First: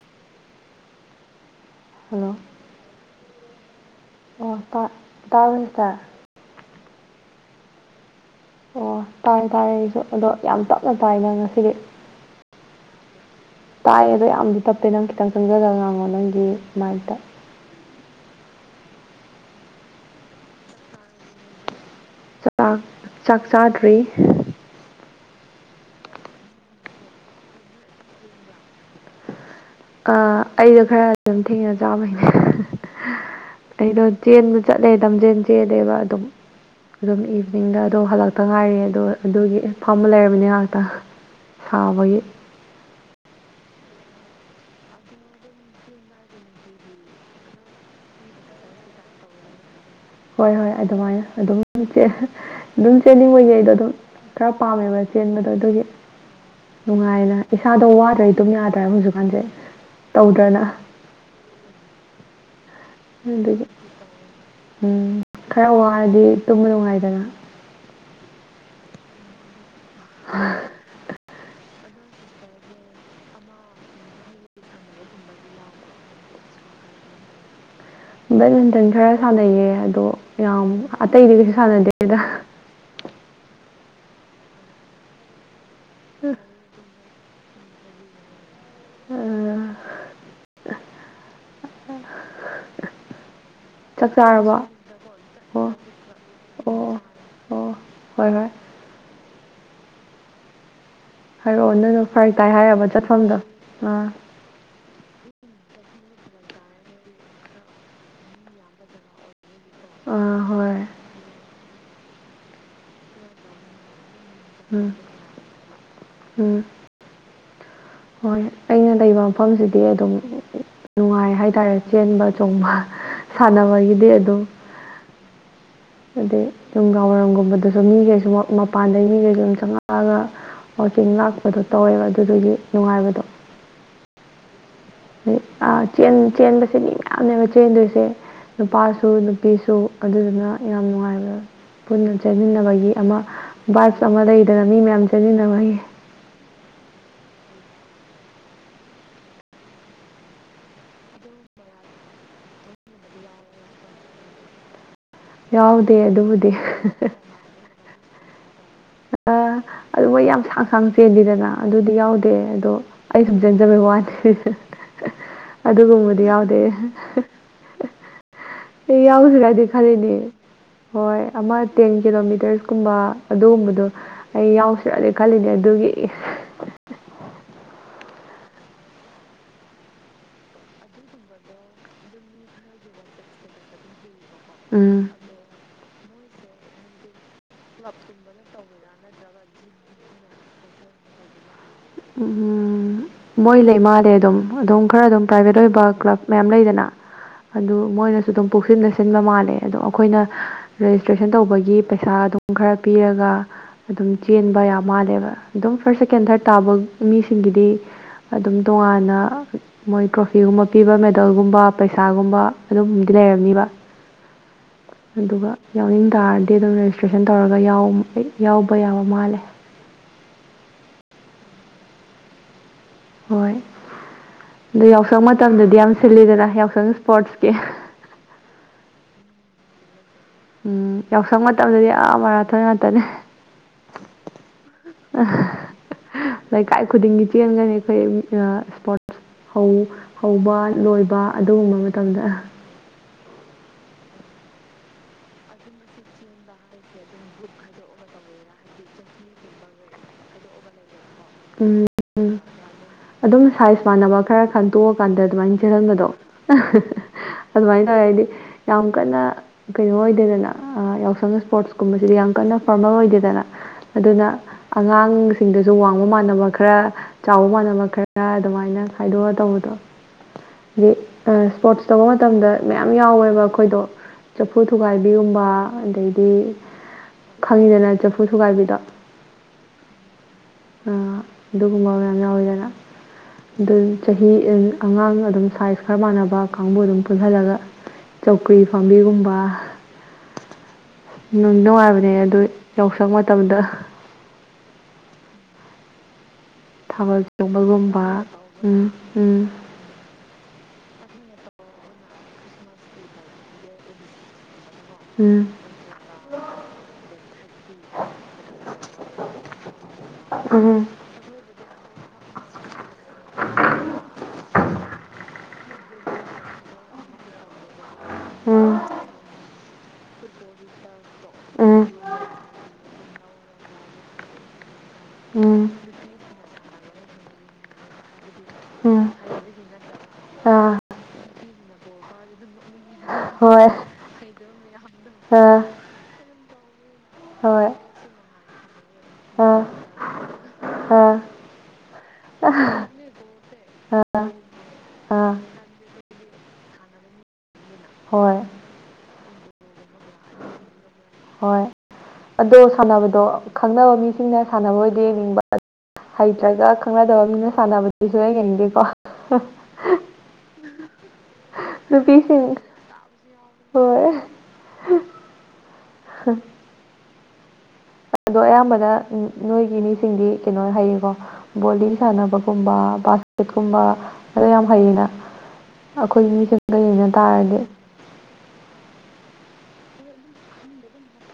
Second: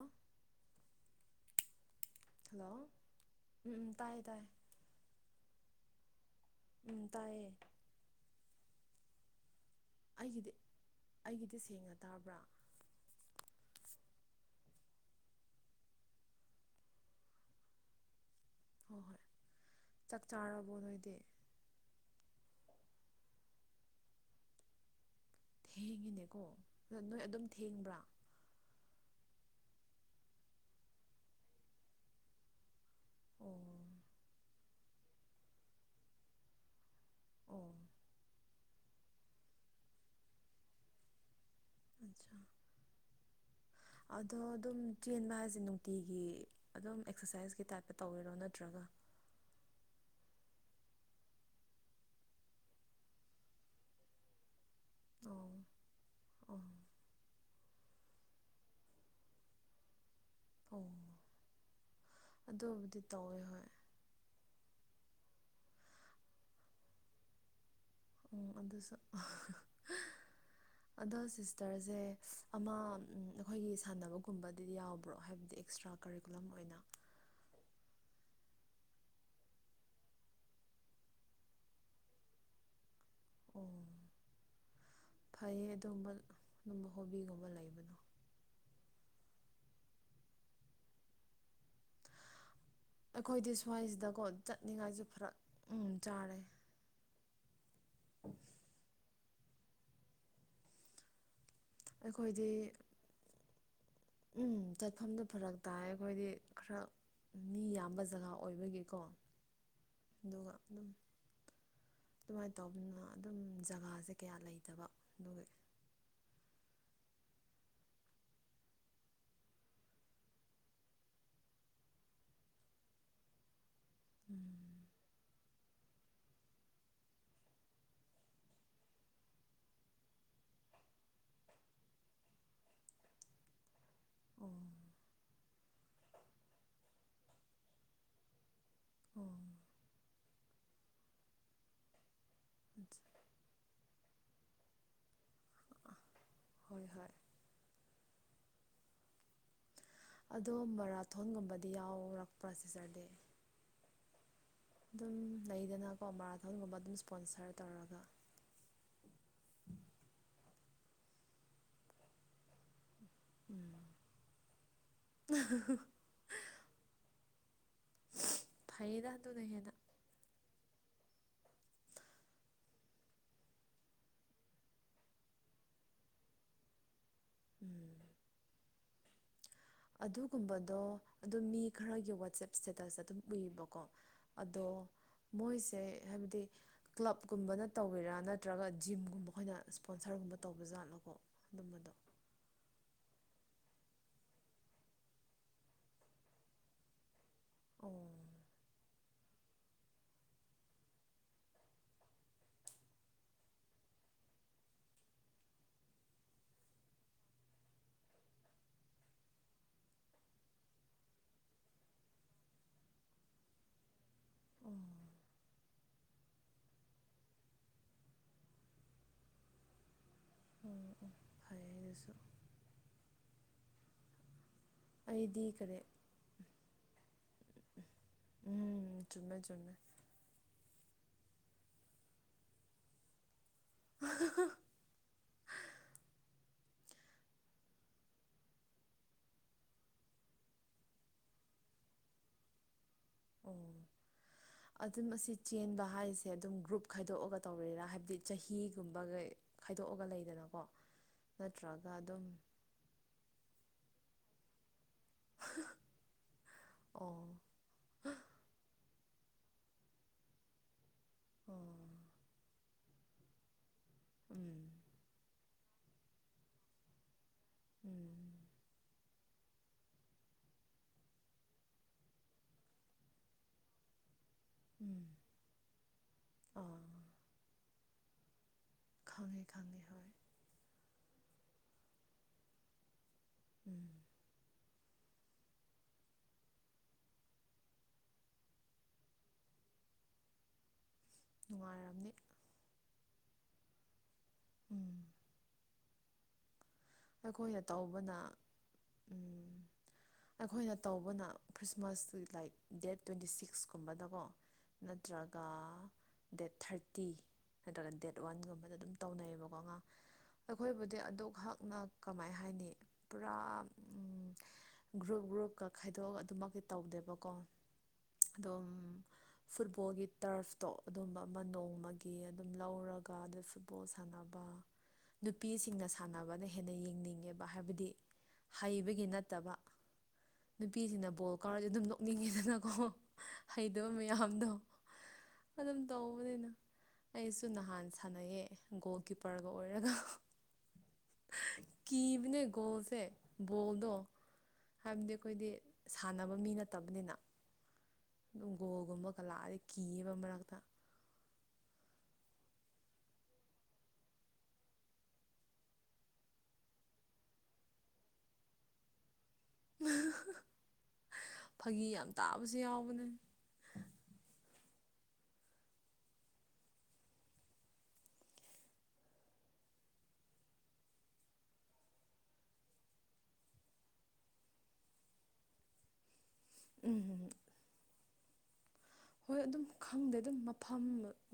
ꯑ ꯍꯜꯂꯣ ꯎꯝ ꯎꯝ ꯇꯥꯏꯌꯦ ꯇꯥꯏꯌꯦ ꯑꯣ ꯇ ꯇꯥ ꯑꯣꯏꯇꯥ ꯨꯝ ꯇꯌꯦ ꯑꯣ ꯇꯥꯔꯦ ꯇꯥꯔꯦ ꯑꯩꯁꯨ ꯑꯗꯣ ꯌꯥꯝ ꯇꯞꯅ ꯇꯥꯏꯅ ꯑꯩꯒꯤꯗꯤ ꯉꯁꯤꯗꯤ ꯁꯦꯡꯅ ꯇꯥꯕ꯭ꯔꯥ ꯍꯥꯏꯌꯦ ꯑꯗꯣ ꯌꯥꯝꯗꯤ ꯇꯞꯄꯦ ꯅꯪ ꯈꯤꯇꯪ ꯆꯪꯖꯔꯒ ꯉꯥꯡꯉꯣ ꯅꯪꯒꯤ ꯃꯥꯏꯠꯇ ꯍꯣꯏ ꯍꯣꯏ ꯆꯥꯛ ꯆꯥꯔꯕꯣ ꯅꯣꯏꯗꯤ ꯥꯛ ꯆꯥꯛ ꯆꯥꯗ꯭ꯔꯤ ꯊꯦꯡꯉꯤꯅꯦꯀꯣ ꯑꯗ ꯅꯣꯏ ꯑꯗꯨꯝ ꯊꯦꯡꯕ꯭ꯔꯥ ꯑ ꯑꯩꯗꯣ ꯈꯔ ꯑꯗꯨꯝ ꯊꯦꯡꯅ ꯆꯥꯕꯩꯅꯦ ꯑꯣ ꯑꯩꯗꯣ ꯆꯦꯟꯕ ꯆꯠꯂꯦ ꯂꯝꯝꯖꯦꯟ ꯆꯦꯜꯗꯦꯕ ꯑꯗꯨꯝ ꯑꯗꯨꯝ ꯑꯣ ꯏꯚꯤꯅꯤꯡꯗ ꯑꯗꯣ ꯍꯜꯂꯛꯇ ꯉꯥꯏꯔꯤ ꯑꯗꯣ ꯑꯗꯨꯒꯤ ꯐꯝꯕ ꯂꯩꯔꯕꯔꯕꯅꯤꯅꯦ ꯉꯥꯏꯍꯥꯛꯇꯪ ꯁꯕꯩ ꯑꯠꯆꯥ [unintelligible] ꯑꯗꯣ ꯑꯗꯨꯝ ꯆꯦꯟꯕ ꯍꯥꯏꯁꯦ ꯅꯨꯡꯇꯤꯒꯤ ꯑꯗꯨꯝ ꯑꯦꯛꯁꯔꯁꯥꯏꯁꯀꯤ ꯇꯥꯏꯞꯇ ꯇꯧꯋꯤꯔꯣ ꯅꯠꯇ꯭ꯔꯒ [unintelligible] ꯍꯣꯏ ꯍꯣꯏ ꯑꯗꯨꯃꯥꯏꯅ ꯑꯗꯨꯝ ꯑꯗꯨꯝ ꯆꯦꯟꯅꯤꯡꯉꯩꯉꯩꯗꯣ ꯑꯗꯨꯝꯔ ꯄꯥꯝꯃꯦꯕ ꯆꯦꯟꯕꯗꯣ ꯑꯣ ꯑꯗꯨꯒꯤ ꯑꯣ ꯅꯨꯡꯉꯥꯏꯅ ꯏꯁꯥꯗꯣ ꯋꯥꯗ꯭ꯔꯩ ꯑꯗꯨꯝ ꯌꯥꯗ꯭ꯔꯕ ꯍꯧꯖꯤꯛꯀꯥꯟꯁꯦ ꯇꯧꯗ꯭ꯔꯅ ꯑꯣ ꯑꯗꯨꯕꯨꯗꯤ ꯇꯧꯋꯦ ꯑꯗꯨꯒꯤ ꯍꯣꯏ ꯎꯝ ꯈꯔ ꯋꯥꯔꯗꯤ ꯇꯨꯝꯕ ꯅꯨꯡꯉꯥꯏꯗꯅ ꯑꯣ ꯑꯗꯨꯁꯨ ꯑꯗꯣ ꯁꯤ ꯇꯔꯁꯦ ꯑꯃ ꯑꯩꯈꯣꯏꯒꯤ ꯁꯥꯟꯅꯕꯒꯨꯝꯕꯗꯗꯤ ꯌꯥꯎꯕ꯭ꯔꯣ ꯍꯥꯏꯕꯗꯤ ꯑꯦꯛꯁꯇ꯭ꯔꯥ ꯀꯔꯤꯀꯨꯂꯝ ꯑꯣꯏ ꯩꯅ ꯕꯦꯠꯃꯤꯟꯇꯟ ꯈꯔ ꯁꯥꯟꯅꯩꯌꯦ ꯑꯗꯣ ꯌꯥꯝ ꯑꯇꯩꯗꯤ ꯀꯩꯁꯨ ꯁꯥꯟꯅꯗꯦꯗ ꯑꯣ ꯐꯩꯌꯦ ꯑꯗꯨꯒꯝꯕ ꯍꯣꯕꯤꯒꯨꯝꯕ ꯂꯩꯕꯗꯣ ꯎ ꯑꯩꯈꯣꯏꯗꯤ ꯁ꯭ꯋꯥꯏꯁꯤꯗꯀꯣ ꯆꯠꯅꯤꯡꯉꯥꯏꯁꯨ ꯐꯔꯛ ꯑꯣ ꯎ ꯆꯥꯔꯦ ꯑꯣ ꯑꯣ ꯍꯣꯏ ꯍꯣꯏ ꯍꯥꯏꯔꯛꯑꯣ ꯅꯪꯅ ꯐꯔ ꯑꯩꯈꯣꯏꯗꯤ ꯇꯥꯏ ꯍꯥꯏꯔꯕ ꯆꯠꯐꯝꯗꯣ ꯑꯥ ꯎꯝ ꯆꯠꯐꯝꯗꯨ ꯐꯔꯛ ꯇꯥꯏ ꯑꯩꯈꯣꯏꯗꯤ ꯈꯔ ꯃꯤ ꯌꯥꯝꯕ ꯖꯒꯥ ꯑꯣꯏꯕꯒꯤꯀꯣ ꯑꯥ ꯑꯗꯨꯒ ꯍꯣꯏ ꯑꯗꯨꯝ ꯑꯗꯨꯃꯥꯏꯅ ꯇꯧꯗꯅ ꯑꯗꯨꯝ ꯖꯒꯥꯁꯦ ꯀꯌꯥ ꯂꯩꯇꯕ ꯎꯝ ꯑꯗꯨꯒ ꯎꯝ ꯍꯣꯏ ꯑꯩꯅ ꯂꯩꯕ ꯃꯐꯝꯁꯤꯗꯤ ꯑꯗꯨꯝ ꯅꯨꯡꯉꯥꯏ ꯍꯥꯏꯇꯥꯔꯦ ꯆꯦꯟꯕ ꯆꯣꯡꯕ ꯁꯥꯟꯅꯕꯒꯤꯗꯤ ꯑꯗꯨꯝ ꯎꯝ ꯑꯗꯩ ꯅꯨꯡꯗꯥꯡ ꯋꯥꯏꯔꯝꯒꯨꯝꯕꯗꯁꯨ ꯃꯤꯈꯩꯁꯨ ꯃꯄꯥꯟꯗꯒꯤ ꯃꯤꯈꯩꯁꯨ ꯁꯨꯝ ꯆꯪꯉꯛꯑꯒ ꯋꯥꯆꯤꯡ ꯂꯥꯛꯄꯗꯣ ꯇꯧꯋꯦꯕ ꯑꯗꯨꯗꯨꯒꯤ ꯅꯨꯡꯉꯥꯏꯕꯗꯣ ꯑꯣ ꯆꯦꯟꯕꯁꯦ ꯃꯤ ꯃꯌꯥꯝꯅꯦꯕ ꯆꯦꯟꯗꯣꯏꯁꯦ ꯅꯨꯄꯥꯁꯨ ꯑꯣ ꯅꯨꯄꯤꯁꯨ ꯑꯗꯨꯗꯨꯅ ꯌꯥꯝ ꯅꯨꯡꯉꯥꯏꯕ ꯄꯨꯟꯅ ꯆꯦꯟꯃꯤꯟꯅꯕꯒꯤ ꯑꯃ ꯕꯥꯛ ꯑꯃ ꯂꯩꯗꯅ ꯃꯤ ꯃꯌꯥꯝ ꯆꯦꯟꯃꯤꯟꯅꯕꯒꯤ ꯍꯣꯏ ꯍꯣꯏ ꯑꯗꯣ ꯃꯔꯥꯊꯣꯟꯒꯨꯝꯕꯗꯤ ꯌꯥꯎꯔꯛꯄ꯭ꯔꯥ ꯁꯤꯦꯖꯔꯗꯤ ꯑꯗꯨꯝ ꯌꯥꯎꯗꯦ ꯂꯩꯗꯅꯀꯣ ꯑꯗꯨꯕꯨꯗꯤ ꯃꯔꯥꯊꯣꯟꯒꯨꯝꯕ ꯑꯗꯨꯝ ꯏꯁꯄꯣꯟꯁꯔ ꯇꯧꯔꯒ ꯛ ꯀꯥꯡ ꯆꯦꯟꯜꯂꯤꯗꯅ ꯑꯗꯨꯗꯤ ꯌꯥꯎꯗꯦ ꯑꯗꯣ ꯑꯩ ꯁꯨꯝ ꯆꯟꯖꯕꯩ ꯋꯥꯅꯤ ꯑꯗꯨꯒꯨꯝꯕꯗꯤ ꯌꯥꯎꯗꯦ ꯑꯩ ꯐꯩꯌꯦꯗ ꯌꯥ ꯍꯧꯁꯤ ꯑꯗꯨꯅ ꯀꯥꯏꯗꯤ ꯍꯦꯟꯅ ꯈꯔꯅꯤ [inaudible] [unintelligible] ꯍꯣꯏ ꯑꯃ ꯇꯦꯟ ꯀꯤꯂꯣꯃꯤꯇꯔꯁꯀꯨꯝꯕ ꯑꯗꯨꯒꯨꯝꯕꯗꯣ ꯑꯩ ꯌꯥꯎꯁꯤꯔꯛꯂꯦ ꯈꯜꯂꯤꯅꯦ ꯑꯗꯨꯒꯤ [inaudible] [unintelligible] [inaudible] [unintelligible] ꯑꯗꯨꯒꯨꯝꯕꯗꯣ ꯑꯗꯨꯝ ꯃꯤ ꯈꯔꯒꯤ ꯋꯥꯆꯦꯞ ꯏꯁꯇꯦꯇꯁ ꯑꯗꯨꯝ ꯎꯏꯕꯀꯣ ꯑꯗꯣ ꯎꯝ ꯃꯣꯏꯁꯦ ꯍꯥꯏꯕꯗꯤ ꯀ꯭ꯂꯕ ꯒ ꯨꯝꯕꯅ ꯇꯧꯕꯤꯔꯥ ꯅꯠꯇ꯭ꯔꯒ ꯖꯤꯝꯒꯨꯝꯕ ꯑꯩꯈꯣꯏꯅ ꯁ꯭ꯄꯣꯟꯁꯔꯒꯨꯝꯕ ꯇꯧꯕꯖꯥꯠꯂꯣꯀꯣ ꯑꯗꯨꯝꯕꯗꯣ ꯎꯝ ꯃꯣꯏ ꯂꯩ ꯏ ꯃꯥꯥꯂꯦ ꯑꯗꯨꯝ ꯑꯗꯨꯝ ꯈꯔ ꯑꯗꯨꯝ ꯄ꯭ꯔꯥꯏꯚꯦꯠ ꯑꯣꯏꯕ ꯀ꯭ꯂꯕ ꯃꯌꯥꯝ ꯂꯩꯗꯅ ꯑꯗꯨ ꯑꯣ ꯃꯣꯏꯅꯁꯨ ꯑꯗꯨꯝ ꯄꯨꯛꯁꯤꯟꯅꯁ ꯆꯤꯟꯕ ꯃꯥꯜꯂꯦ ꯑꯗꯣ ꯑꯩꯈꯣꯏꯅ ꯔꯦꯖꯤꯁꯇ꯭ꯔꯦꯁꯟ ꯇꯧꯕꯒꯤ ꯄꯩꯁꯥ ꯑꯗꯨꯝ ꯈꯔ ꯄꯤꯔꯒ ꯑꯗꯨꯝ ꯆꯦꯟꯕ ꯌꯥꯝ ꯃꯥꯜꯂꯦꯕ ꯑꯗꯨꯝ ꯐꯥꯔꯁ ꯁꯦꯀꯦꯟ ꯊꯥꯔꯠ ꯇꯥꯕ ꯃꯤꯁꯤꯡꯒꯤꯗꯤ ꯑꯗꯨꯝ ꯇꯣꯉꯥꯟꯅ ꯃꯣꯏ ꯇ꯭ꯔꯣꯐꯤꯒꯨꯝꯕ ꯄꯤꯕ ꯃꯦꯗꯜꯒꯨꯝꯕ ꯄꯩꯁꯥꯒꯨꯝꯕ ꯑꯗꯨꯝꯗꯤ ꯂꯩꯔꯝꯅꯤꯕ ꯎꯝ ꯑꯗꯨꯒ ꯌꯥꯎꯅꯤꯡ ꯇꯥꯔꯗꯤ ꯑꯗꯨꯝ ꯔꯦꯖꯤꯁꯇ꯭ꯔꯦꯁꯟ ꯇꯧꯔꯒ ꯑꯩ ꯌꯥꯎꯕ ꯌꯥꯕ ꯃꯥꯜꯂꯦ ꯎꯝ ꯎ ꯐꯩ ꯑꯗꯨꯁꯨ ꯍꯣꯏ ꯑꯗꯨ ꯌꯥꯎꯁꯪ ꯑꯩꯗꯤ ꯃꯇꯝꯗꯗꯤ ꯀꯔꯤ ꯌꯥꯝ ꯁꯤꯜꯂꯤꯗꯅ ꯌꯥꯎꯁꯪ ꯏꯁꯄꯣꯔꯠꯁꯀꯤ ꯎꯝ ꯆꯨꯝꯃꯦ ꯆꯨꯝꯃꯦꯃꯦ ꯎꯝ ꯌꯥꯎꯁꯪ ꯃꯇꯝꯗꯗꯤ ꯌꯥꯝ ꯃꯔꯔꯥꯊꯣꯏ ꯉꯥꯛꯇꯅꯦ ꯑ ꯂꯩꯀꯥꯏ ꯈꯨꯗꯤꯡꯒꯤ ꯆꯦꯟꯒꯅꯤ ꯑꯩꯈꯣꯏ ꯏꯁꯄꯣꯔꯠꯁ ꯍꯧꯕ ꯂꯣꯏꯕ ꯑꯗꯨꯒꯨꯝꯕ ꯃꯇꯝꯗ ꯑꯣ ꯑꯗꯨꯝ ꯑꯁꯤ ꯆꯦꯟꯕ ꯍꯥꯏꯁꯦ ꯑꯗꯨꯝ ꯒ꯭ꯔꯨꯞ ꯈꯥꯏꯗꯣꯛꯑꯒ ꯇꯧꯔꯤꯦꯔ ꯍꯥꯏꯕꯗꯤ ꯆꯍꯤꯒꯨꯝꯕꯒ ꯊꯗꯣꯛꯑꯒ ꯂꯩꯗꯅꯀꯣ ꯎꯝ ꯅꯠꯇ꯭ꯔꯒ ꯑꯗꯨꯝ ꯎꯝ ꯑꯗꯨꯝ ꯁꯥꯏꯖ ꯃꯥꯟꯅꯕ ꯈꯔ ꯈꯪ ꯇꯣꯛꯑꯀꯥꯟꯗ ꯑꯗꯨꯃꯥꯏꯅ ꯆꯦꯜꯍꯟꯕꯗꯣ ꯑꯣ ꯑꯗꯨꯃꯥꯏꯅ ꯇꯧꯋꯦ ꯍꯥꯏꯗꯤ ꯌꯥꯝ ꯌꯥꯝ ꯀꯟꯅ ꯀꯩꯅꯣ ꯑꯣꯏꯗꯦꯗꯅ ꯌꯥꯎꯁꯪ ꯑꯣ ꯏꯁꯄꯣꯔꯠꯁꯀꯨꯝꯕꯁꯤꯗꯤ ꯌꯥꯝ ꯀꯟꯅ ꯐꯣꯔꯃꯦꯜ ꯑꯣꯏꯗꯦꯗꯅ ꯑꯗꯨꯅ ꯎꯝ ꯑꯉꯥꯡꯁꯤꯡꯗꯁꯨ ꯋꯥꯡꯃ ꯃꯥꯟꯅꯕ ꯈꯔ ꯆꯥꯎꯕ ꯃꯥꯟꯅꯕ ꯈꯔ ꯎꯝ ꯑꯗꯨꯃꯥꯏꯅ ꯈꯥꯏꯗꯣꯛꯑ ꯇꯧꯕꯗꯣ ꯍꯥꯏꯗꯤ ꯏꯁꯄꯣꯔꯠꯁ ꯇꯧꯕ ꯃꯇꯝꯗ ꯃꯌꯥꯝ ꯌꯥꯎꯋꯦꯕ ꯑꯩꯈꯣꯏꯗꯣ ꯆꯐꯨ ꯎꯝ ꯊꯨꯒꯥꯏꯕꯤꯒꯨꯝꯕ ꯑꯗꯩꯗꯤ ꯑꯥ ꯈꯪꯉꯤꯗꯅ ꯆꯐꯨ ꯊꯨꯒꯥꯏꯕꯤꯗꯣ ꯈꯉ ꯈꯉ ꯍ ꯑꯗꯨꯒꯨꯝꯕ ꯃꯌꯥꯝ ꯌꯥꯎꯋꯤꯗꯅ ꯑꯗꯨ ꯎꯝ ꯆꯍꯤ ꯑꯉꯥꯡ ꯑꯗꯨꯝ ꯁꯥꯏꯖ ꯈꯔ ꯃꯥꯟꯅꯕ ꯀꯥꯡꯕꯨ ꯑꯗꯨꯝ ꯄꯨꯜꯓꯜꯂꯒ ꯆꯧꯀ꯭ꯔꯤ ꯐꯥꯝꯕꯤꯒꯨꯝꯕ [unintelligible] ꯅꯨꯡ ꯅꯨꯡꯉꯥꯏꯕꯅꯦ ꯅꯨꯡꯉꯥꯏꯔꯝꯅꯤ ꯑꯗꯨ ꯌꯥꯎꯁꯪ ꯃꯇꯝꯗ ꯎꯝ ꯊꯥꯕꯜ ꯑꯩꯈꯣꯏꯅ ꯆꯣꯡꯕꯜꯒꯨꯝꯕ ꯇꯧꯕꯅ ꯎꯝ ꯎꯝ ꯑꯩꯈꯣꯏꯅ ꯇꯧꯕꯅ ꯈ꯭ꯔꯤꯁꯃꯥꯁꯇꯨ ꯂꯥꯏꯛ ꯗꯦꯠ ꯇ꯭ꯋꯦꯟꯇꯤ ꯁꯤꯛꯁꯀꯨꯝꯕꯗꯀꯣ ꯅꯠꯇ꯭ꯔꯒ ꯎꯝ ꯗꯦꯠ ꯊꯥꯔꯇꯤ ꯍꯥꯏꯇꯥꯔꯒ ꯗꯦꯠ ꯋꯥꯟꯒꯨꯝꯕꯗ ꯑꯗꯨꯝ ꯇꯧꯅꯩꯌꯦꯕꯀꯣ ꯑꯉꯥꯡ ꯑꯩꯈꯣꯏꯕꯨꯗꯤ ꯑꯗꯨꯛ ꯍꯅ ꯍꯥꯏꯅꯤꯒ꯭ꯔ ꯒ꯭ꯔꯨꯞꯀ ꯈꯥꯏꯗꯣꯛꯑꯒ ꯑꯗꯨꯃꯛꯇꯤ ꯇꯧꯗꯦꯕꯀꯣ ꯑꯗꯣ ꯎꯝ ꯐꯨꯠꯕꯣꯜꯒꯤ ꯇꯔꯐꯇꯣ ꯑꯗꯨꯝꯕ ꯑꯃ ꯎꯝ ꯅꯣꯡꯃꯒꯤ ꯑꯗꯨꯝ ꯂꯧꯔꯒ ꯑꯗ ꯐꯨꯠꯕꯣꯜ ꯁꯥꯟꯅꯕ ꯎꯝ ꯎꯝ ꯅꯨꯄꯤꯁꯤꯡꯅ ꯁꯥꯟꯅꯕꯅ ꯍ ꯍꯦꯟꯅ ꯌꯦꯡꯅꯤꯡꯉꯦꯕ ꯍꯥꯏꯕꯗꯤ ꯎꯝ ꯍꯩꯕꯒꯤ ꯅꯠꯇꯕ ꯑꯥ ꯅꯨꯄꯤꯁꯤꯅ ꯕꯣꯜ ꯀꯥꯔꯗꯤ ꯑꯗꯨꯝ ꯅꯣꯛꯅꯤꯡꯉꯤꯗꯅꯀꯣ ꯍꯣꯏ ꯍꯩꯇꯕ ꯃꯌꯥꯝꯗꯣ ꯑꯥ ꯑꯗꯨꯝ ꯇꯧꯕꯅꯤꯅ ꯑꯩꯁꯨ ꯍꯣꯏ ꯅꯍꯥꯟ ꯁꯥꯟꯅꯩꯑꯌꯦ ꯒꯣꯜ ꯀꯤꯞꯄꯔꯒ ꯑꯥ ꯑꯣꯏꯔꯒ ꯑꯥ ꯀꯕꯅꯦ ꯑꯥ ꯣꯜꯁꯦ ꯣꯜꯗꯣ ꯍꯥꯏꯕꯗꯤ ꯑꯥ ꯑꯩꯈꯣꯏꯗꯤ ꯁꯥꯟꯅꯕ ꯃꯤ ꯅꯠꯇꯕꯅꯤꯅ ꯍꯣꯏ ꯅꯣꯡꯒꯣꯜꯒꯨꯝꯕ ꯀꯂꯥꯗ ꯀꯤꯕ ꯃꯔꯛꯇ ꯍꯣꯏ ꯑꯗꯣ ꯁꯥꯟꯅꯕꯗꯣ ꯈꯪꯅꯕ ꯃꯤꯁꯤꯡꯅ ꯁꯥꯟꯅꯕ ꯑꯣꯏꯗꯤ ꯌꯦꯡꯅꯤꯡꯕ ꯍꯩꯇ꯭ꯔꯒ ꯈꯪꯅꯗꯕ ꯃꯤꯅ ꯁꯥꯟꯅꯕꯗꯤꯁꯨ ꯂꯩꯒꯅꯤꯗꯦꯀꯣ ꯐꯥꯒꯤ ꯌꯥꯝ ꯇꯥꯕꯁꯨ ꯌꯥꯎꯕꯅꯤ [unintelligible] ꯑꯗꯣ ꯑꯌꯥꯝꯕꯗ ꯅꯣꯏꯒꯤ ꯃꯤꯁꯤꯡꯗꯤ ꯀꯩꯅꯣ ꯍꯩꯌꯦꯀꯣ ꯕꯣꯗꯤꯡ ꯁꯥꯟꯅꯕꯒꯨꯝꯕ ꯐ ꯀ ꯌꯦꯅ ꯎꯝ ꯇꯥꯔꯗꯤ ꯍꯣꯏ ꯑꯗꯨꯝ ꯈꯪꯗꯦ ꯑꯗꯨꯝ ꯃꯐꯝ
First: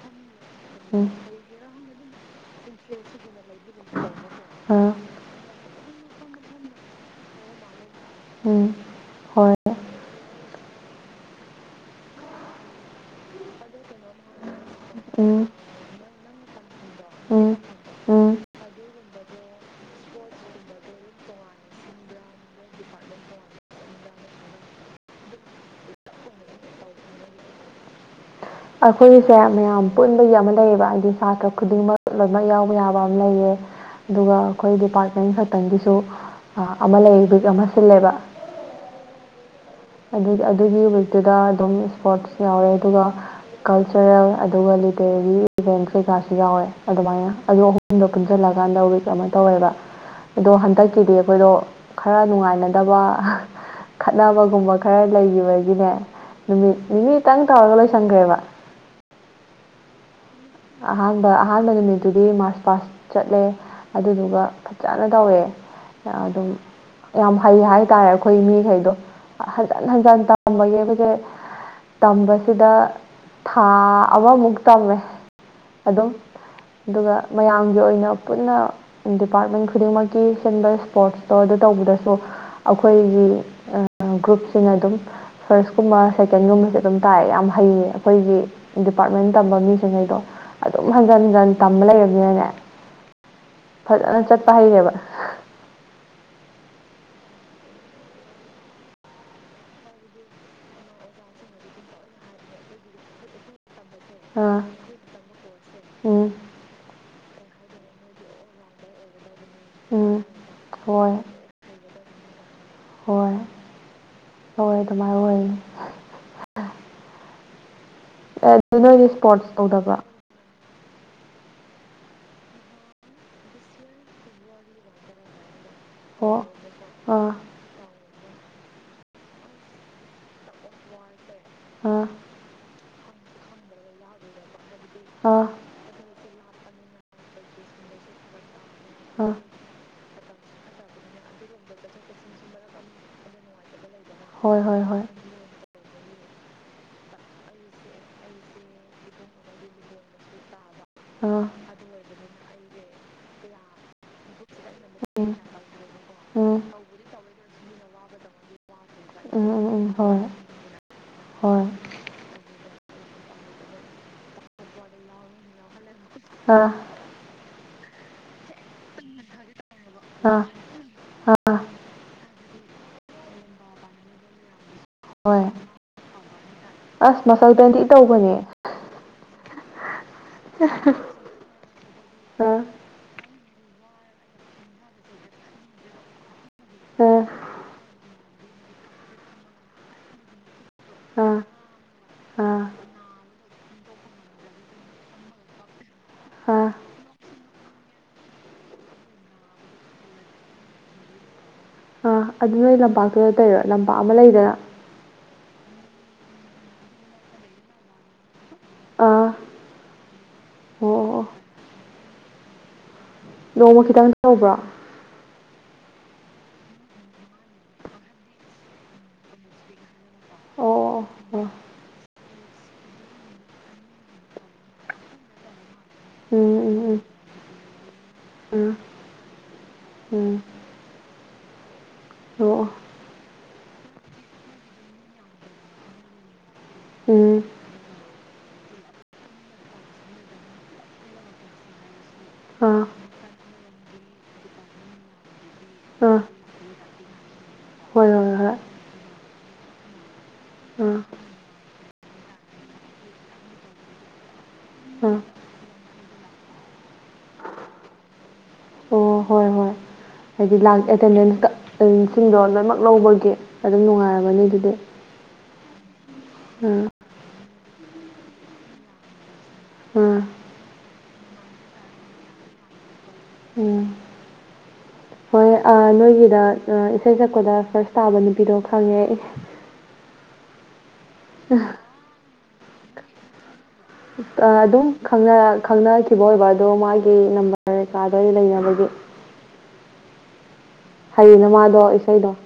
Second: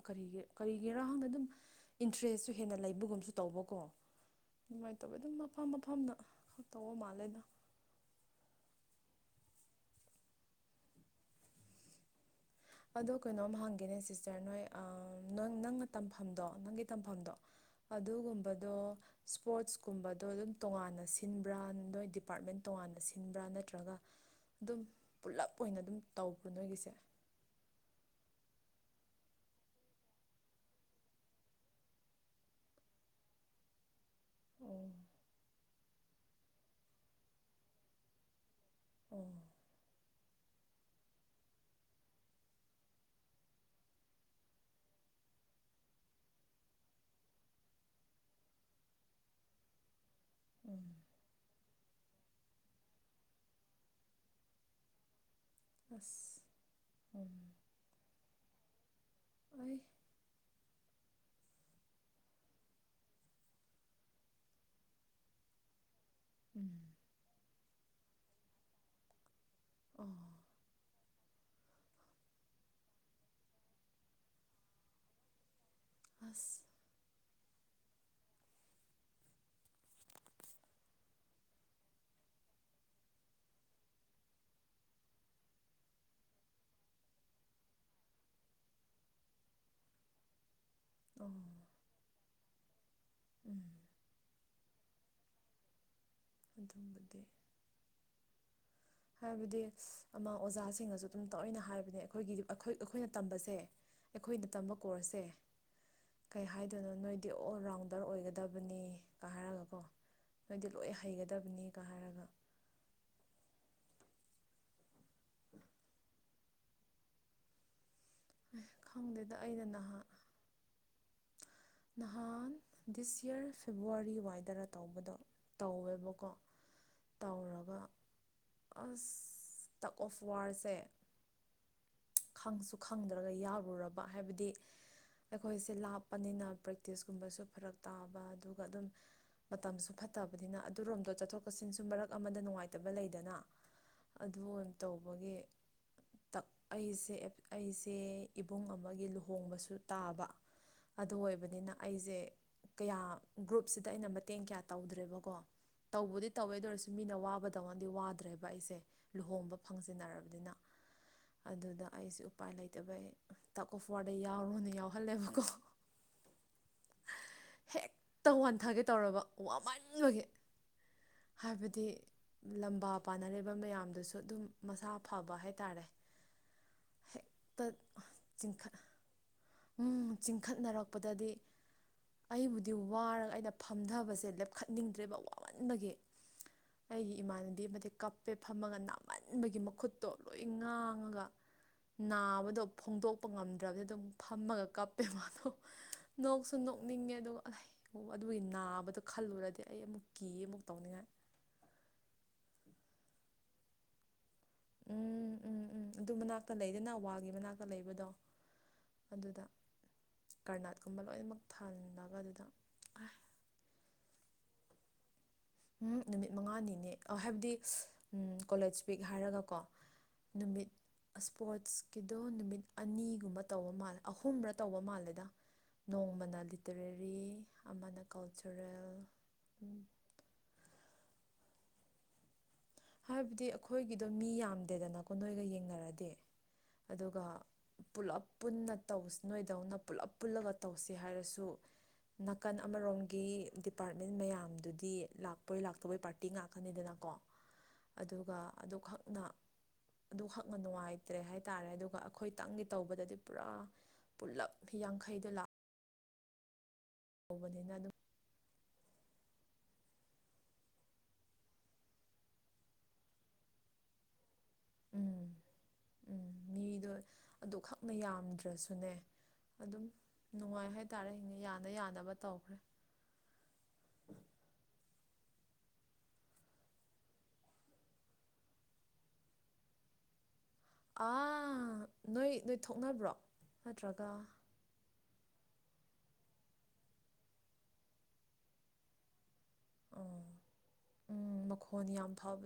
ꯀꯔꯤꯒꯤ ꯀꯔꯤꯒꯤꯔ ꯎꯝ ꯍꯥꯟꯅ ꯑꯗꯨꯝ ꯏꯟꯇ꯭ꯔꯦꯁꯁꯨ ꯍꯦꯟꯅ ꯂꯩꯕꯒꯨꯝꯁꯨ ꯇꯧꯕꯀꯣ ꯑꯥ ꯑꯗꯨꯃꯥꯏꯅ ꯇꯧꯋꯦ ꯑꯗꯨꯝ ꯃꯐꯝ ꯃꯐꯝꯗ ꯇꯧ ꯃꯥꯂꯦꯗ ꯎꯝ ꯍꯣꯏ ꯑꯗꯣ ꯀꯩꯅꯣꯝ ꯍꯪꯒꯦꯅꯦ ꯁꯤꯁꯇꯔ ꯅꯣꯏ ꯎꯝ ꯅ ꯅꯪꯅ ꯇꯝꯐꯝꯗꯣ ꯅꯪꯒꯤ ꯇꯝꯐꯝꯗꯣ ꯎꯝ ꯎꯝ ꯑꯗꯨꯒꯨꯝꯕꯗꯣ ꯏꯁꯄꯣꯔꯠꯁꯀꯨꯝꯕꯗꯣ ꯑꯗꯨꯝ ꯇꯣꯉꯥꯟꯅ ꯁꯤꯟꯕ꯭ꯔꯥ ꯅꯣꯏ ꯗꯤꯄꯥꯔꯠꯃꯦꯟ ꯇꯣꯉꯥꯟ ꯃ ꯃꯥꯟꯅ ꯁꯤꯟꯕ꯭ꯔꯥ ꯅꯠꯇ꯭ꯔꯒ ꯑꯗꯨꯝ ꯄꯨꯂꯞ ꯑꯣꯏꯅ ꯑꯗꯨꯝ ꯇꯧꯕ꯭ꯔꯥ ꯅꯣꯏꯒꯤꯁꯦ ꯑꯩꯈꯣꯏꯁꯦ ꯃꯌꯥꯝ ꯄꯨꯟꯕꯒꯤ ꯑꯃ ꯂꯩꯌꯦꯕ ꯍꯥꯏꯗꯤ ꯁꯥꯇ꯭ꯔ ꯈꯨꯗꯤꯡꯃꯛ ꯂꯣꯏꯅꯃꯛ ꯌꯥꯎꯕ ꯌꯥꯕ ꯑꯃ ꯂꯩꯌꯦ ꯑꯗꯨꯒ ꯑꯩꯈꯣꯏ ꯑꯣ ꯗꯤꯄꯥꯔꯠꯃꯦꯟ ꯈꯛꯇꯪꯒꯤꯁꯨ ꯑꯃ ꯂꯩ ꯋꯤꯛ ꯑꯃ ꯁꯤꯜꯂꯦꯕ ꯎ ꯑꯗꯨ ꯑꯗꯨꯒꯤ ꯋꯤꯛꯇꯨꯗ ꯑꯗꯨꯝ ꯏꯁꯄꯣꯔꯠꯁ ꯌꯥꯎꯔꯦ ꯑꯗꯨꯒ ꯀꯜꯆꯔꯦꯜ ꯑꯗꯨꯒ ꯂꯤꯇꯔꯦꯔꯤ ꯏꯚꯦꯟ ꯀꯩꯀꯥꯁꯨ ꯌꯥꯎꯋꯦ ꯑꯗꯨꯃꯥꯏꯅ ꯑꯗꯨ ꯑꯍꯨꯝꯗ ꯄꯨꯟꯁꯤꯜꯂꯑꯦ ꯆ ꯀꯥꯟꯗ ꯋꯤꯛ ꯑꯃ ꯇꯧꯋꯦꯕ ꯑꯗꯣ ꯎꯝ ꯍꯟꯗꯛꯀꯤꯗꯤ ꯑꯩꯈꯣꯏꯗꯣ ꯈꯔ ꯅꯨꯡꯉꯥꯏꯅꯗꯕ ꯈꯠꯅꯕꯒꯨꯝꯕ ꯈꯔ ꯂꯩꯌꯨ ꯑꯣꯏꯒꯤꯅꯦ ꯑꯁ ꯅꯨꯃꯤ ꯅꯨꯃꯤ ꯎꯝ ꯇꯥꯡ ꯇꯧꯒꯂ ꯁꯪꯈꯦꯕ ꯑꯩ ꯑꯍꯥꯡꯕ ꯑꯍꯥꯟꯕ ꯅꯨꯃꯤꯠꯇꯨꯗꯤ ꯃꯥꯔꯁ ꯄꯥꯁ ꯆꯠꯂꯦ ꯑꯗꯨꯗꯨꯒ ꯐꯖꯅ ꯇꯧꯋꯦ ꯑꯗꯨꯝ ꯎꯝ ꯌꯥꯝ ꯍꯩ ꯍꯥꯏꯇꯥꯥꯔꯦ ꯑꯩꯈꯣꯏ ꯃꯤꯈꯩꯗꯣ ꯍꯟꯖꯤꯟ ꯍꯟꯖꯟ ꯑꯣ ꯇꯝꯕꯒꯤꯕꯁꯦ ꯇꯝꯕꯁꯤꯗ ꯊꯥ ꯑꯃꯃꯨꯛ ꯇꯝꯃꯦ ꯑꯗꯨꯝ ꯑꯁ ꯑꯗꯨꯒ ꯃꯌꯥꯝꯒꯤ ꯑꯣꯏꯅ ꯄꯨꯟꯅ ꯗꯤꯄꯥꯔꯠꯃꯦꯟ ꯈꯨꯗꯤꯡꯃꯛꯀꯤ ꯁꯤꯟꯕ ꯁ꯭ꯄꯣꯔꯠꯁꯇꯣ ꯑꯗꯨ ꯇꯧꯕꯗꯁꯨ ꯑꯩꯈꯣꯏꯒꯤ ꯒ꯭ꯔꯨꯞꯁꯤꯅ ꯑꯗꯨꯝ ꯐꯥꯔꯁꯀꯨꯝꯕ ꯁꯦꯀꯦꯟꯒꯨꯝꯕꯁꯦ ꯑꯗꯨꯝ ꯇꯥꯏꯑ ꯌꯥꯝ ꯍꯩꯌꯦ ꯑꯩꯈꯣꯏꯒꯤ ꯗꯤꯄꯥꯔꯠꯃꯦꯟ ꯇꯝꯕ ꯃꯤꯁꯤꯡꯉꯩꯗꯣ ꯑꯗꯨꯝ ꯍꯟꯖꯟ ꯑꯣ ꯍꯟꯖꯟ ꯇꯝꯕ ꯂꯩꯅꯤꯅꯅꯦ ꯎꯝ ꯐꯖꯅ ꯆꯠꯄ ꯍꯩꯔꯦꯕ ꯑ ꯑꯗꯨꯗꯝꯕꯦ ꯍꯥꯏꯕꯗꯤ ꯑꯃ ꯑꯣꯖꯥꯁꯤꯡꯅꯁꯨ ꯑꯗꯨꯝ ꯇꯑꯣꯏꯅ ꯍꯥꯏꯕꯅꯦ ꯑꯩꯈꯣꯏꯒꯤ ꯑꯩꯈꯣꯏ ꯑꯩꯈꯣꯏꯅ ꯇꯝꯕꯁꯦ ꯑꯩꯈꯣꯏꯗ ꯑꯥ ꯇꯝꯕ ꯀꯣꯔꯁꯦ ꯎꯝ ꯀꯩ ꯍꯥꯏꯗꯣꯏꯅꯣ ꯅꯣꯏ ꯗꯤ ꯑꯣꯜ ꯔꯥꯎꯟꯗꯔ ꯑꯣꯏꯒꯗꯕꯅꯤ ꯀ ꯍꯥꯏꯔꯒꯀꯣ ꯎꯝ ꯅꯣꯏꯗꯤ ꯂꯣꯏ ꯍꯣꯏ ꯍꯩꯒꯗꯕꯅꯤꯒ ꯍꯥꯏꯔꯒ ꯑꯣꯏ ꯑꯗꯨꯃꯥꯏ ꯑꯣꯏꯣꯏ ꯑꯦ ꯑꯗꯨ ꯅꯣꯏꯗꯤ ꯈꯪꯗꯦꯗ ꯏꯁꯄꯣꯔꯠꯁ ꯑꯩꯅ ꯇꯧꯗꯕ꯭ꯔꯥ ꯅꯍꯥꯟ ꯅꯍꯥꯟ ꯗꯤꯁ ꯌꯔ ꯐꯦꯕꯋꯥꯔꯤ ꯋꯥꯏꯗꯔ ꯇꯧꯕꯗꯣ ꯇꯧꯋꯦꯕꯀꯣ ꯑꯣ ꯑꯥ ꯇꯧꯔꯒ ꯑꯁ ꯇꯛ ꯑꯣꯐ ꯋꯥꯔꯁꯦ ꯑꯥ ꯈꯪꯁꯨ ꯈꯪꯗ꯭ꯔꯒ ꯌꯥꯔꯨꯔꯕ ꯍꯥꯏꯕꯗꯤ ꯑꯥ ꯑꯩꯈꯣꯏꯁꯦ ꯂꯥꯞꯄꯅꯤꯅ ꯨꯝ ꯐꯔꯛ ꯇꯥꯕ ꯑꯗꯨꯒ ꯑꯗꯨꯝ ꯑꯥ ꯃꯇꯝ ꯐ ꯐꯠꯇꯕꯅꯤꯅ ꯑꯗꯨꯔꯣꯝꯗꯣ ꯆꯠꯊꯣꯛ ꯆꯠꯁꯤꯟꯁꯨ ꯃꯔꯛ ꯑꯃꯗ ꯅꯨꯡꯉꯥꯏꯇꯕ ꯂꯩꯗꯅ ꯑꯗꯨ ꯍꯣꯏ ꯍꯣꯏ ꯍꯣꯏ ꯇꯧꯕꯒꯤ ꯑꯩꯁꯦ ꯑꯩꯁꯦ ꯏꯕꯨꯡ ꯑꯃꯒꯤ ꯂꯨꯍꯣꯡꯕꯁꯨ ꯇꯥꯕ ꯑꯗꯨ ꯑꯥ ꯑꯣꯏꯕꯗꯤ ꯅꯤꯅ ꯑꯩꯁꯦ ꯀꯌꯥ ꯒ꯭ꯔꯨꯞꯁꯤꯗ ꯑꯩꯅ ꯃꯇꯦꯡ ꯀꯌꯥ ꯇꯧꯗ꯭ꯔꯦꯕꯀꯣ ꯇꯧꯕꯗꯤ ꯇꯧꯋꯦ ꯎꯝ ꯑꯗꯨ ꯑꯣꯏꯔꯁꯨ ꯃꯤꯅ ꯋꯥꯕꯗꯧꯅꯗꯤ ꯋꯥꯗ꯭ꯔꯦꯕ ꯑꯩꯁꯦ ꯎꯝ ꯂꯨꯍꯣꯡꯕ ꯎꯝ ꯎꯝ ꯍꯣꯏ ꯐꯪꯖꯤꯟꯅꯔꯕꯅꯤꯅ ꯍꯣꯏ ꯑꯗꯨꯗ ꯑꯩꯁꯨꯦ ꯎꯄꯥꯏ ꯂꯩꯇꯕꯩ ꯇꯛ ꯑꯣꯐ ꯋꯥꯔꯗ ꯌꯥꯎꯔꯣꯅ ꯌꯥꯎꯍꯜꯂꯦꯕꯀꯣ [unintelligible] ꯑꯥ ꯍꯦꯛꯇ ꯋꯥꯟꯊꯒꯦ ꯇꯧꯔꯕ ꯋꯥꯃꯥꯏꯅ ꯑꯥ ꯑꯥ ꯍꯥꯏꯕꯗꯤ ꯂꯝꯕꯥ ꯄꯥꯅꯔꯤꯕ ꯃꯌꯥꯝꯗꯨꯁꯨ ꯑꯗꯨꯝ ꯃꯁꯥ ꯐꯕ ꯍꯣꯏ ꯍꯥꯏ ꯇꯔꯦ ꯑꯁ ꯃꯁꯜ ꯄꯦꯟꯗꯤ ꯏ ꯇꯧꯕꯅꯦ ꯆꯤꯡꯈꯠ ꯆꯤꯡꯈꯠꯅꯔꯛꯄꯗꯗꯤ ꯑꯥ ꯑꯩꯕꯨꯗꯤ ꯋꯥꯔꯒ ꯑꯩꯅ ꯐꯝꯊꯕꯁꯦ ꯂꯦꯞꯈꯠꯅꯤꯡꯗ꯭ꯔꯦꯕ ꯋꯥꯃꯟꯕꯒꯤ ꯑꯩꯒꯤ ꯑꯥ ꯏꯃꯥꯟꯅꯕꯤ ꯑꯃꯗꯤ ꯀꯞꯄꯦ ꯐꯝꯃꯒ ꯅꯥꯝꯃꯟꯕꯒꯤ ꯃꯈꯨꯠꯇꯣ ꯂꯣꯏ ꯉꯥꯡꯉꯒ ꯑꯥ ꯅꯥꯕꯗꯣ ꯑꯥ ꯐꯣꯡꯗꯣꯛꯄ ꯉꯝꯗ꯭ꯔꯕꯗꯤ ꯑꯗꯨꯝ ꯐꯝꯃꯒ ꯀꯞꯄꯦ ꯃꯥꯗꯣ ꯅꯣꯛꯁꯨ ꯑꯥ ꯅꯣꯛꯅꯤꯡꯉꯦ ꯑꯗꯨꯒ ꯑꯗꯨꯒꯤ ꯅꯥꯕꯗꯣ ꯈꯜꯂꯨꯔꯗꯤ ꯑꯩ ꯑꯃꯨꯛ ꯀꯤ ꯑꯃꯨꯛ ꯇꯧꯅꯤꯡꯉꯥꯏ ꯎ ꯑꯥ ꯑꯗꯨ ꯅꯣꯏ ꯂꯝꯄꯥꯛꯇꯨꯗ ꯇꯩꯔꯣ ꯂꯝꯄꯥꯛ ꯑꯃ ꯂꯩꯗꯅ ꯎꯝ ꯎꯝ ꯎꯝ ꯎꯝ ꯑꯗꯨ ꯃꯅꯥꯛꯇ ꯂꯩꯗꯅ ꯋꯥꯒꯤ ꯃꯅꯥꯛꯇ ꯂꯩꯕꯗꯣ ꯑꯥ ꯑꯗꯨꯗ ꯑꯣ ꯀꯔꯅꯥꯠꯀꯨꯝꯕ ꯑꯣ ꯑꯣ ꯂꯣꯏꯅꯃꯛ ꯊꯍꯜꯂꯒ ꯑꯗꯨꯗ ꯅꯣꯡꯃ ꯈꯤꯇꯪ ꯇꯧꯕ꯭ꯔꯥ ꯎꯝ ꯅꯨꯃꯤꯠ ꯃꯉꯥꯅꯤꯅꯦ ꯍꯥꯏꯕꯗꯤ ꯀꯣꯂꯦꯖ ꯋꯤꯛ ꯍꯥꯏꯔꯒꯀꯣ ꯑꯣ ꯅꯨꯃꯤꯠ ꯑꯣ ꯑꯣ ꯏꯁꯄꯣꯔꯠꯁꯀꯤꯗꯣ ꯅꯨꯃꯤꯠ ꯑꯅꯤꯒꯨꯝꯕ ꯇꯧꯕ ꯃꯥꯜꯂꯦ ꯑꯍꯨꯝꯔ ꯇꯧꯕ ꯃꯥꯜꯂꯦꯗ ꯅꯣꯡꯃꯅ ꯎꯝ ꯎꯝ ꯂꯤꯇꯔꯦꯔꯤ ꯑꯃꯅ ꯎꯝ ꯀꯜꯆꯔꯦꯜ ꯎꯝ ꯎꯝ ꯑꯣ ꯑꯣ ꯍꯥꯏꯕꯗꯤ ꯑꯩꯈꯣꯏꯒꯤꯗꯣ ꯃꯤ ꯌꯥꯝꯗꯦꯗꯅꯀꯣ ꯅꯣꯏꯒ ꯌꯦꯡꯅꯔꯗꯤ ꯑꯗꯨꯒ ꯎꯝ ꯄꯨꯂꯞ ꯄꯨꯟꯅꯧ ꯅꯣꯏꯗꯧꯅ ꯄꯨꯂꯞ ꯄꯨꯜꯂꯒ ꯇꯧꯁꯤ ꯍꯥꯏꯔꯁꯨ ꯅꯥꯀꯟ ꯑꯥ ꯑꯃꯔꯣꯝꯒꯤ ꯗꯤꯄꯥꯔꯠꯃꯦꯟ ꯃꯌꯥꯝꯗꯨꯗꯤ ꯂꯥꯛꯄꯣꯏ ꯂꯥꯛꯇꯕꯣꯏ ꯑꯥ ꯄꯥꯔꯇꯤ ꯉꯥꯛꯀꯅꯤꯗꯅꯀꯣ ꯍꯣꯏ ꯍꯣꯏ ꯑꯗꯨꯒ ꯍꯣꯏ ꯑꯗꯨꯈꯛꯅ ꯑꯗꯨ ꯍꯛꯅꯥ ꯑꯥ ꯅꯨꯡꯉꯥꯏꯇ꯭ꯔꯦ ꯍꯥꯏꯇꯥꯔꯦ ꯑꯗꯨꯒ ꯑꯩꯈꯣꯏꯇꯪꯒꯤ ꯇꯧꯕꯗꯗꯤ ꯄꯨꯔꯥ ꯄꯨꯂꯞ ꯑꯥ ꯌꯥꯡꯈꯩꯗ ꯂꯥꯛ ꯇꯧꯕꯅꯤꯅ ꯑꯗꯨꯝ ꯑꯣ ꯍꯣꯏ ꯍꯣꯏ ꯍꯥꯏꯗꯤ ꯂꯥꯛ ꯑꯦꯇꯦꯟꯗꯦꯟꯁ ꯁꯤꯡꯗꯣ ꯂꯣꯏꯅꯃꯛ ꯂꯧꯕꯒꯤ ꯑꯗꯨꯝ ꯅꯨꯡꯉꯥꯏꯔꯕꯅꯤ ꯑꯗꯨꯗꯤ ꯍꯨ ꯎꯝ ꯎꯝ ꯃꯤꯗꯣ ꯑꯗꯨ ꯈꯛꯅ ꯌꯥꯝꯗ꯭ꯔꯁꯨꯅꯦ ꯑꯗꯨꯝ ꯑꯥ ꯅꯨꯡꯉꯥꯏ ꯍꯥꯏꯇꯥꯔꯦ ꯌꯥꯅ ꯌꯥꯅꯕ ꯇꯧꯈ꯭ꯔꯦ ꯎꯝ ꯍꯣꯏ ꯅꯣꯏꯒꯤꯗ ꯏꯁꯩ ꯁꯛꯄꯗ ꯐꯥꯔꯁ ꯇꯥꯕ ꯅꯨꯄꯤꯗꯣ ꯈꯪꯉꯦ ꯑ ꯑꯥ ꯅꯣꯏ ꯅꯣꯏ ꯊꯣꯛꯅꯕ꯭ꯔꯣ ꯅꯠꯇ꯭ꯔꯒ ꯑꯗꯨꯝ ꯈ‌ꯪꯅꯥ ꯈꯪꯅꯈꯤꯕ ꯑꯣꯏꯕ ꯑꯗꯣ ꯃꯥꯒꯤ ꯅꯝꯕꯔ ꯑꯃꯦꯔꯤꯀꯥꯗ ꯂꯩꯅꯕꯒꯤ ꯑꯥ ꯍꯌꯦꯅ ꯃꯥꯗꯣ ꯏꯁꯩꯗꯣ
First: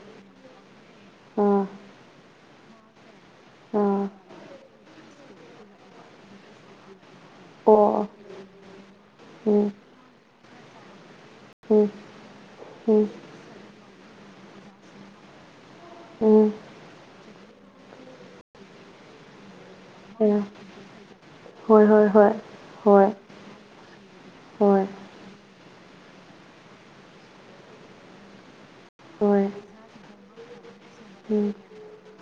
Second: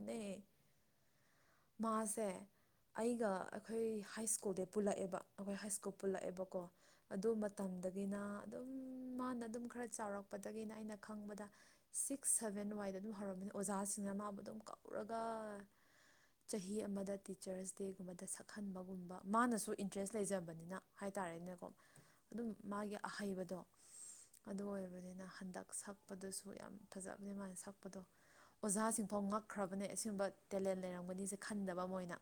ꯑꯥ ꯃꯥꯁꯦ ꯑꯩꯒ ꯑꯩꯈꯣꯏ ꯑꯥ ꯍꯥꯏ ꯁ꯭ꯀꯨꯜꯗ ꯄꯨꯜꯂꯛꯑꯦꯕ ꯑꯩꯈꯣꯏ ꯍꯥꯏ ꯁ꯭ꯀꯨꯜ ꯄꯨꯜꯂꯛꯑꯦꯕꯀꯣ ꯑꯗꯨ ꯃꯇꯝ ꯑꯣ ꯑꯣ ꯑꯗꯒꯤꯅ ꯑꯗꯨꯝ ꯃꯥꯅ ꯑꯗꯨꯝ ꯎꯝ ꯈꯔ ꯆꯥꯎꯔꯛꯄꯗꯒꯤꯅ ꯑꯩꯅ ꯈꯪꯕꯗ ꯎꯝ ꯁꯤꯛꯁ ꯁꯚꯦꯟ ꯋꯥꯏꯗ ꯎꯝ ꯑꯗꯨꯝ ꯍꯧꯔꯝꯃꯤꯅꯤ ꯑꯣꯖꯥꯁꯤꯡꯅ ꯃꯥꯕꯨ ꯑꯗꯨꯝ ꯀꯧꯔꯒꯥ ꯎꯝ ꯆꯍꯤ ꯑꯃꯗꯥ ꯇꯤꯆꯔꯁ ꯗꯦꯒꯨꯝꯕꯗ ꯁꯛꯍꯟꯕꯒꯨꯝꯕ ꯃꯥꯅꯁꯨ ꯏꯟꯇ꯭ꯔꯦꯁ ꯑꯥ ꯂꯩꯖꯕꯅꯤꯅꯥ ꯍꯥꯏꯇꯥꯔꯦꯅꯦꯀꯣ ꯍꯣꯏ ꯍꯣꯏ ꯍꯣꯏ ꯑꯗꯨꯝ ꯃꯥꯒꯤ ꯍꯣꯏ ꯑꯍꯩꯕꯗꯣ ꯑꯗꯨ ꯍꯣꯏ ꯑꯣꯏꯔꯕꯅꯤꯅ ꯍꯟꯗꯛ ꯁꯛꯄꯗꯁꯨ ꯌꯥꯝ ꯐꯖꯕꯅꯦ ꯃꯥꯥꯏꯅ ꯁꯛꯄꯗꯣ ꯑꯣꯖꯥꯁꯤꯡꯐꯥꯎ ꯍꯣꯏ ꯉꯛꯈ꯭ꯔꯕꯅꯦ ꯑꯁꯤꯒꯨꯝꯕ ꯇꯦꯂꯦꯟ ꯂꯩꯔꯝꯒꯅꯤꯁꯦ ꯎꯝ ꯈꯟꯗꯕ ꯑꯃ ꯑꯣꯏꯅ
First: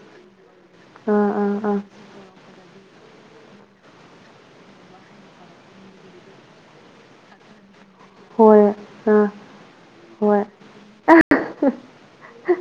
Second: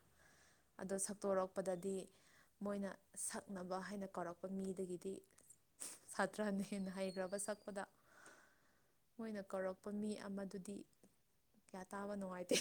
ꯑꯗꯣ ꯑꯥ ꯑꯥ ꯑꯥ ꯁꯛꯇꯣꯔꯛꯄꯗꯗꯤ ꯃꯣꯏꯅ ꯁꯛꯅꯕ ꯍꯥꯏꯅ ꯀꯧꯔꯛꯄ ꯃꯤꯗꯒꯤꯗꯤ ꯁꯥꯇ꯭ꯔꯅ ꯍꯦꯟꯅ ꯍꯩꯈ꯭ꯔꯕ ꯁꯛꯄꯗ ꯍꯣꯏ ꯑꯥ ꯃꯣꯏꯅ ꯀꯧꯔꯛꯄ ꯃꯤ ꯍꯣꯏ ꯑꯃꯗꯨꯗꯤ ꯀꯌꯥ ꯇꯥꯕ ꯅꯨꯡꯉꯥꯏꯇꯦ